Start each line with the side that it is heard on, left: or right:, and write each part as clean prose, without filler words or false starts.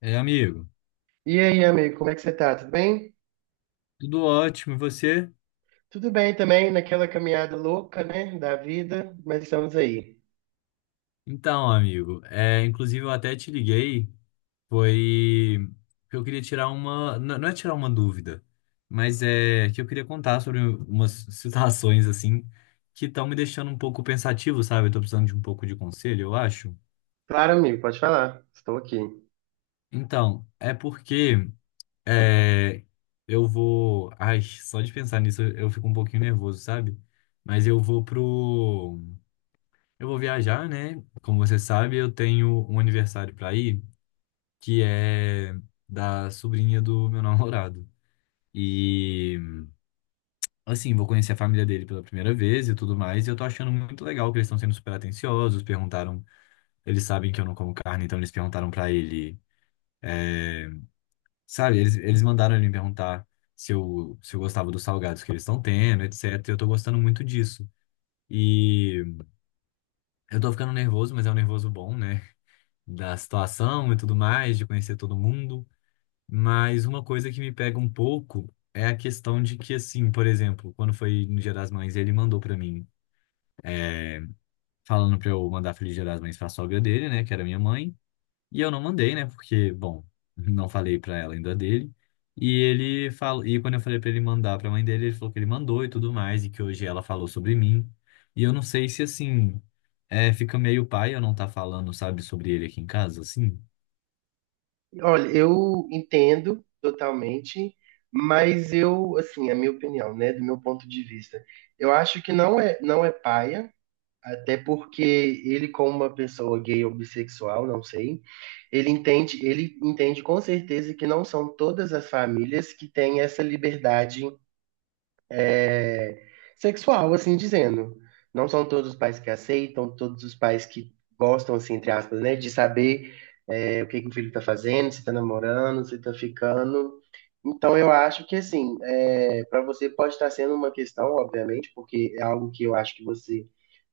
left: É, amigo,
right: E aí, amigo, como é que você tá? Tudo bem?
left: tudo ótimo, e você?
right: Tudo bem também, naquela caminhada louca, né, da vida, mas estamos aí.
left: Então, amigo, inclusive eu até te liguei, foi que eu queria tirar uma, não é tirar uma dúvida, mas é que eu queria contar sobre umas situações assim que estão me deixando um pouco pensativo, sabe? Eu tô precisando de um pouco de conselho, eu acho.
right: Claro, amigo, pode falar. Estou aqui.
left: Então, é porque é, eu vou, ai, só de pensar nisso eu fico um pouquinho nervoso, sabe? Mas eu vou pro Eu vou viajar, né? Como você sabe, eu tenho um aniversário para ir, que é da sobrinha do meu namorado. E, assim, vou conhecer a família dele pela primeira vez e tudo mais. E eu tô achando muito legal que eles estão sendo super atenciosos. Perguntaram, eles sabem que eu não como carne, então eles perguntaram para ele. é, sabe, eles mandaram ele me perguntar se eu gostava dos salgados que eles estão tendo, etc. E eu tô gostando muito disso. E eu tô ficando nervoso, mas é um nervoso bom, né? Da situação e tudo mais, de conhecer todo mundo. Mas uma coisa que me pega um pouco é a questão de que, assim, por exemplo, quando foi no Dia das Mães, ele mandou pra mim, é, falando pra eu mandar Feliz Dia das Mães pra sogra dele, né, que era minha mãe. E eu não mandei, né, porque, bom, não falei pra ela ainda dele. E ele falou, e quando eu falei pra ele mandar pra mãe dele, ele falou que ele mandou e tudo mais, e que hoje ela falou sobre mim. E eu não sei se, assim, é, fica meio pai eu não tá falando, sabe, sobre ele aqui em casa, assim.
right: Olha, eu entendo totalmente, mas eu, assim, a minha opinião, né, do meu ponto de vista, eu acho que não é, não é paia, até porque ele, como uma pessoa gay ou bissexual, não sei, ele entende com certeza que não são todas as famílias que têm essa liberdade é, sexual, assim dizendo. Não são todos os pais que aceitam, todos os pais que gostam, assim, entre aspas, né, de saber o que que o filho está fazendo, se está namorando, se está ficando. Então, eu acho que, assim, é, para você pode estar sendo uma questão, obviamente, porque é algo que eu acho que você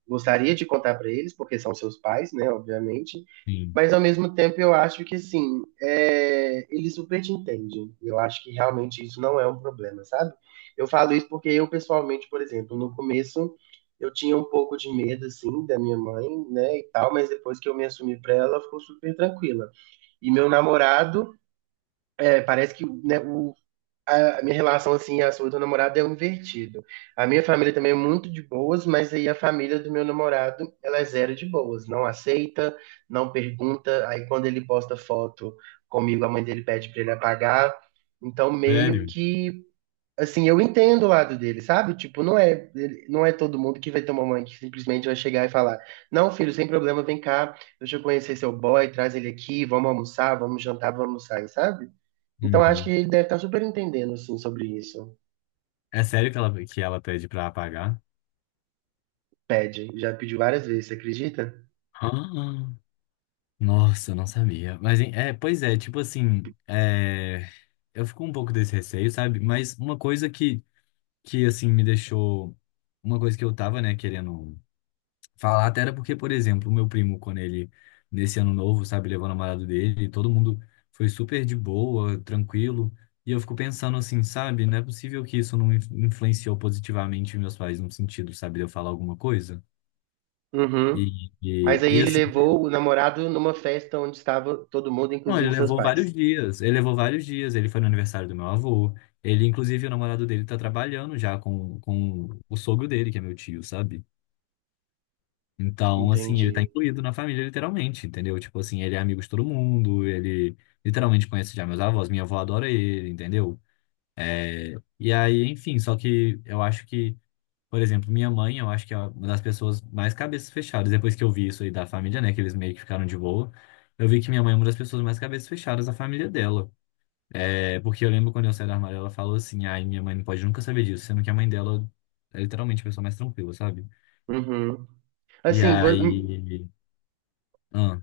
right: gostaria de contar para eles, porque são seus pais, né, obviamente.
left: Sim.
right: Mas, ao mesmo tempo, eu acho que, assim, é, eles super te entendem. Eu acho que realmente isso não é um problema, sabe? Eu falo isso porque eu, pessoalmente, por exemplo, no começo eu tinha um pouco de medo, assim, da minha mãe, né, e tal, mas depois que eu me assumi pra ela, ela ficou super tranquila. E meu namorado, é, parece que né, o, a minha relação, assim, a sua do namorado é um invertido. A minha família também é muito de boas, mas aí a família do meu namorado, ela é zero de boas. Não aceita, não pergunta. Aí quando ele posta foto comigo, a mãe dele pede pra ele apagar. Então, meio
left: Sério?
right: que assim, eu entendo o lado dele, sabe? Tipo, não é, ele- não é todo mundo que vai ter uma mãe que simplesmente vai chegar e falar: Não, filho, sem problema, vem cá, deixa eu conhecer seu boy, traz ele aqui, vamos almoçar, vamos jantar, vamos sair, sabe? Então acho que
left: Uhum.
right: ele deve estar super entendendo, assim, sobre isso.
left: É sério que ela pede pra apagar?
right: Pede, já pediu várias vezes, você acredita?
left: Ah, nossa, eu não sabia. Mas, hein, é, pois é, tipo assim, é, eu fico um pouco desse receio, sabe? Mas uma coisa que assim, me deixou. Uma coisa que eu tava, né, querendo falar, até era porque, por exemplo, o meu primo, quando ele, nesse ano novo, sabe, levou o namorado dele, todo mundo foi super de boa, tranquilo. E eu fico pensando assim, sabe, não é possível que isso não influenciou positivamente meus pais no sentido, sabe, de eu falar alguma coisa.
right: Uhum. Mas aí
left: E
right: ele
left: assim,
right: levou o namorado numa festa onde estava todo mundo,
left: não, ele
right: inclusive seus
left: levou
right: pais.
left: vários dias. Ele levou vários dias. Ele foi no aniversário do meu avô. Ele, inclusive, o namorado dele tá trabalhando já com o sogro dele, que é meu tio, sabe? Então, assim, ele tá
right: Entendi.
left: incluído na família, literalmente, entendeu? Tipo assim, ele é amigo de todo mundo, ele literalmente conhece já meus avós, minha avó adora ele, entendeu? E aí, enfim, só que eu acho que, por exemplo, minha mãe, eu acho que é uma das pessoas mais cabeças fechadas. Depois que eu vi isso aí da família, né? Que eles meio que ficaram de boa. Eu vi que minha mãe é uma das pessoas mais cabeças fechadas da família dela. É, porque eu lembro quando eu saí do armário, ela falou assim: ai, minha mãe não pode nunca saber disso, sendo que a mãe dela é literalmente a pessoa mais tranquila, sabe?
right: Uhum.
left: E
right: Assim, vo-
left: aí. Ah,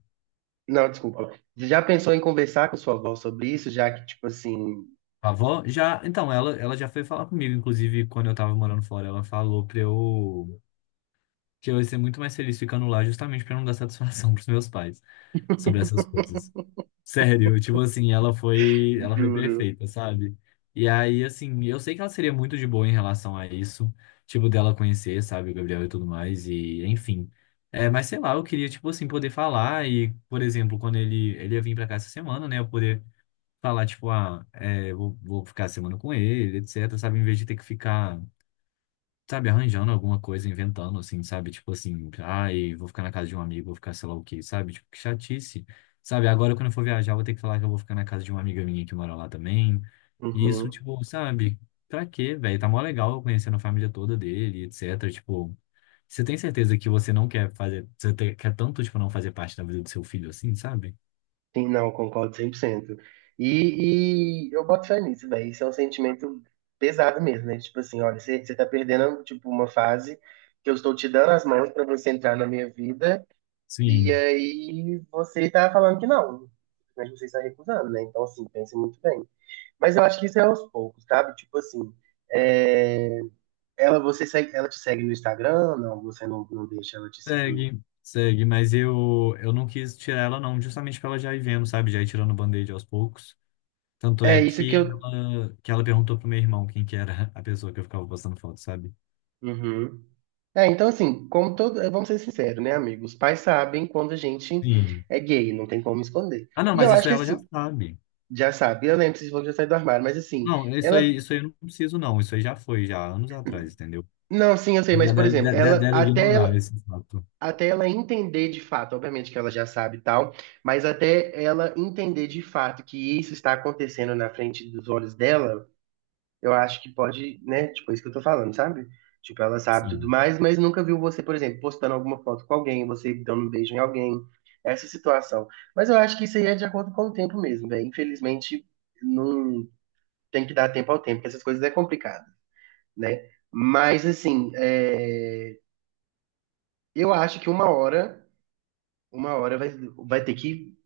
right: não, desculpa. Já pensou em conversar com sua avó sobre isso, já que, tipo assim,
left: a avó já. Então, ela já foi falar comigo, inclusive quando eu tava morando fora, ela falou pra eu. Que eu ia ser muito mais feliz ficando lá, justamente pra não dar satisfação pros meus pais sobre essas coisas. Sério, tipo assim, ela foi
right: juro.
left: perfeita, sabe? E aí, assim, eu sei que ela seria muito de boa em relação a isso, tipo, dela conhecer, sabe, o Gabriel e tudo mais, e enfim. É, mas sei lá, eu queria, tipo assim, poder falar e, por exemplo, quando ele ia vir pra cá essa semana, né, eu poder falar, tipo, ah, é, vou, vou ficar a semana com ele, etc, sabe, em vez de ter que ficar sabe, arranjando alguma coisa, inventando, assim, sabe? Tipo assim, ai, vou ficar na casa de um amigo, vou ficar sei lá o quê, sabe? Tipo, que chatice. Sabe, agora quando eu for viajar, eu vou ter que falar que eu vou ficar na casa de uma amiga minha que mora lá também. E isso,
right: Uhum.
left: tipo, sabe? Pra quê, velho? Tá mó legal eu conhecendo a família toda dele, etc. Tipo, você tem certeza que você não quer fazer, você quer tanto, tipo, não fazer parte da vida do seu filho assim, sabe?
right: Sim, não, concordo 100%. E eu boto fé nisso, velho. Isso é um sentimento pesado mesmo, né? Tipo assim, olha, você tá perdendo, tipo, uma fase que eu estou te dando as mãos pra você entrar na minha vida, e
left: Sim,
right: aí você tá falando que não. Mas você está recusando, né? Então, assim, pense muito bem. Mas eu acho que isso é aos poucos, sabe? Tipo assim, é, ela, você segue, ela te segue no Instagram? Não, você não, não deixa ela te seguir.
left: segue, segue, mas eu não quis tirar ela não, justamente pra ela já ir vendo, sabe? Já ir tirando o band-aid aos poucos. Tanto é
right: É isso que eu.
left: que ela perguntou pro meu irmão quem que era a pessoa que eu ficava postando foto, sabe?
right: Uhum. É, então assim, como todo, vamos ser sinceros, né, amigo? Os pais sabem quando a gente
left: Sim.
right: é gay, não tem como esconder.
left: Ah, não,
right: E
left: mas
right: eu
left: isso
right: acho que
left: ela já
right: assim,
left: sabe.
right: já sabe, eu lembro se falou que já saiu do armário, mas assim,
left: Não,
right: ela,
left: isso aí eu não preciso, não. Isso aí já foi, já, anos atrás, entendeu?
right: não, sim, eu sei, mas
left: Já
right: por
left: dela,
right: exemplo, ela
left: dela
right: até
left: ignorar
right: ela,
left: esse fato.
right: até ela entender de fato, obviamente que ela já sabe e tal, mas até ela entender de fato que isso está acontecendo na frente dos olhos dela, eu acho que pode, né? Tipo, é isso que eu tô falando, sabe? Tipo, ela sabe tudo
left: Sim.
right: mais, mas nunca viu você, por exemplo, postando alguma foto com alguém, você dando um beijo em alguém, essa situação. Mas eu acho que isso aí é de acordo com o tempo mesmo, velho. Infelizmente, não tem que dar tempo ao tempo, porque essas coisas é complicado, né? Mas, assim, é, eu acho que uma hora, uma hora vai, vai ter que,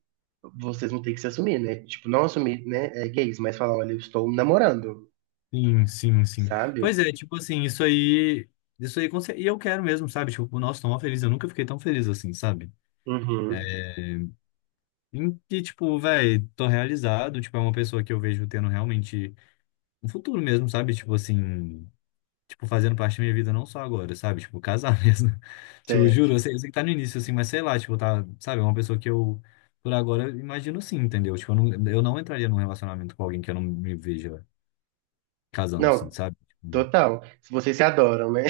right: vocês vão ter que se assumir, né? Tipo, não assumir, né, é, gays, mas falar, olha, eu estou namorando,
left: Sim, sim, sim.
right: sabe?
left: Pois é, tipo assim, isso aí. Isso aí, com e eu quero mesmo, sabe? Tipo, nossa, tô mó feliz. Eu nunca fiquei tão feliz assim, sabe?
right: Uhum,
left: Em que, tipo, velho, tô realizado. Tipo, é uma pessoa que eu vejo tendo realmente um futuro mesmo, sabe? Tipo assim. Tipo, fazendo parte da minha vida não só agora, sabe? Tipo, casar mesmo. Tipo,
right: certo.
left: juro, eu sei que tá no início, assim, mas sei lá, tipo, tá, sabe? É uma pessoa que eu, por agora, eu imagino sim, entendeu? Tipo, eu não entraria num relacionamento com alguém que eu não me veja casando, assim,
right: Não,
left: sabe? Tipo,
right: total. Se vocês se adoram, né?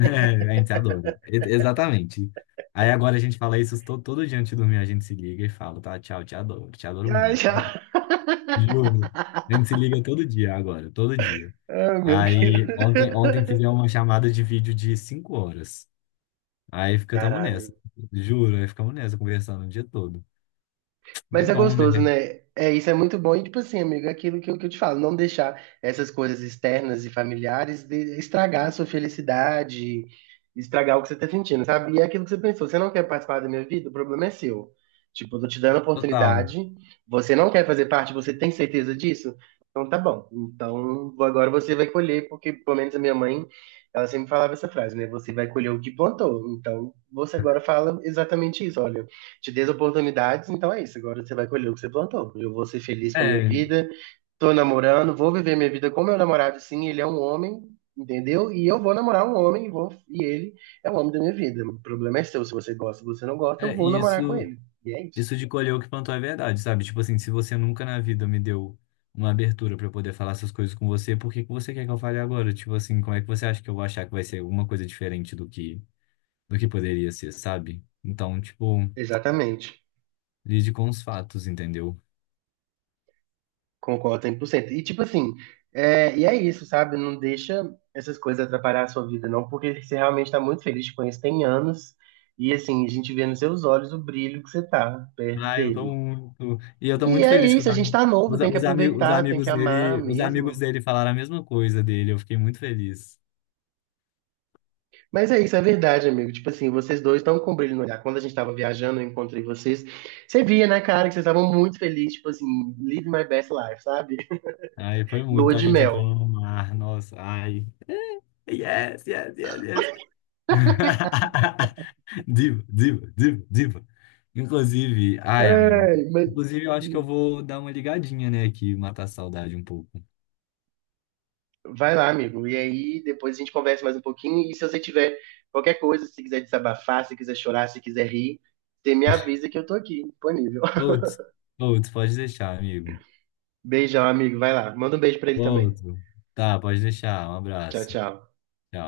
left: é, a gente adora. Exatamente. Aí agora a gente fala isso todo, todo dia antes de dormir, a gente se liga e fala, tá, tchau, te adoro
right: Ai,
left: muito.
right: já.
left: Juro. A gente se liga todo dia agora, todo dia.
right: Ah, meu Deus.
left: Aí ontem, ontem fizemos uma chamada de vídeo de cinco horas. Aí ficamos nessa.
right: Caralho.
left: Juro, aí ficamos nessa, conversando o dia todo. É
right: Mas é
left: bom,
right: gostoso,
left: né?
right: né? É, isso é muito bom. E, tipo assim, amigo, é aquilo que eu te falo, não deixar essas coisas externas e familiares de- estragar a sua felicidade, estragar o que você tá sentindo, sabe? E é aquilo que você pensou, você não quer participar da minha vida, o problema é seu. Tipo, eu tô te dando a
left: Total.
right: oportunidade, você não quer fazer parte, você tem certeza disso? Então tá bom. Então agora você vai colher, porque pelo menos a minha mãe, ela sempre falava essa frase, né? Você vai colher o que plantou. Então você agora fala exatamente isso, olha te dê as oportunidades, então é isso. Agora você vai colher o que você plantou. Eu vou ser feliz com a minha
left: É,
right: vida, tô namorando, vou viver minha vida com meu namorado, sim, ele é um homem, entendeu? E eu vou namorar um homem e, vou, e ele é o homem da minha vida. O problema é seu, se você gosta, se você não gosta, eu
left: é
right: vou namorar com
left: isso,
right: ele. E é isso.
left: isso de colher o que plantou é verdade, sabe? Tipo assim, se você nunca na vida me deu uma abertura pra eu poder falar essas coisas com você, por que que você quer que eu fale agora? Tipo assim, como é que você acha que eu vou achar que vai ser alguma coisa diferente do que poderia ser, sabe? Então, tipo,
right: Exatamente.
left: lide com os fatos, entendeu?
right: Concordo 100%. E tipo assim, é, e é isso, sabe? Não deixa essas coisas atrapalhar a sua vida, não, porque você realmente tá muito feliz, te conheço tem anos, e assim, a gente vê nos seus olhos o brilho que você tá perto
left: Ah, eu
right: dele.
left: tô muito. E eu tô
right: E
left: muito
right: é
left: feliz que
right: isso,
left: os,
right: a gente tá novo, tem que
left: os,
right: aproveitar, tem que amar
left: os amigos
right: mesmo.
left: dele falaram a mesma coisa dele. Eu fiquei muito feliz.
right: Mas é isso, é verdade, amigo. Tipo assim, vocês dois estão com brilho no olhar. Quando a gente tava viajando, eu encontrei vocês. Você via na cara que vocês estavam muito felizes, tipo assim, live my best life, sabe?
left: Ai, foi
right: Lua
left: muito a
right: de
left: gente entrando
right: mel.
left: no mar. Nossa, ai. Yes, yes, yes, yes. Diva, diva, diva, diva. Inclusive, ai, amigo.
right: Ai, mas...
left: Inclusive, eu acho que eu vou dar uma ligadinha, né, aqui, matar a saudade um pouco.
right: Vai lá, amigo. E aí, depois a gente conversa mais um pouquinho. E se você tiver qualquer coisa, se quiser desabafar, se quiser chorar, se quiser rir, você me avisa que eu tô aqui, disponível.
left: Outros, outros, pode deixar, amigo.
right: Beijão, amigo. Vai lá. Manda um beijo pra ele também.
left: Outro. Tá, pode deixar. Um
right: Tchau,
left: abraço.
right: tchau.
left: Tchau.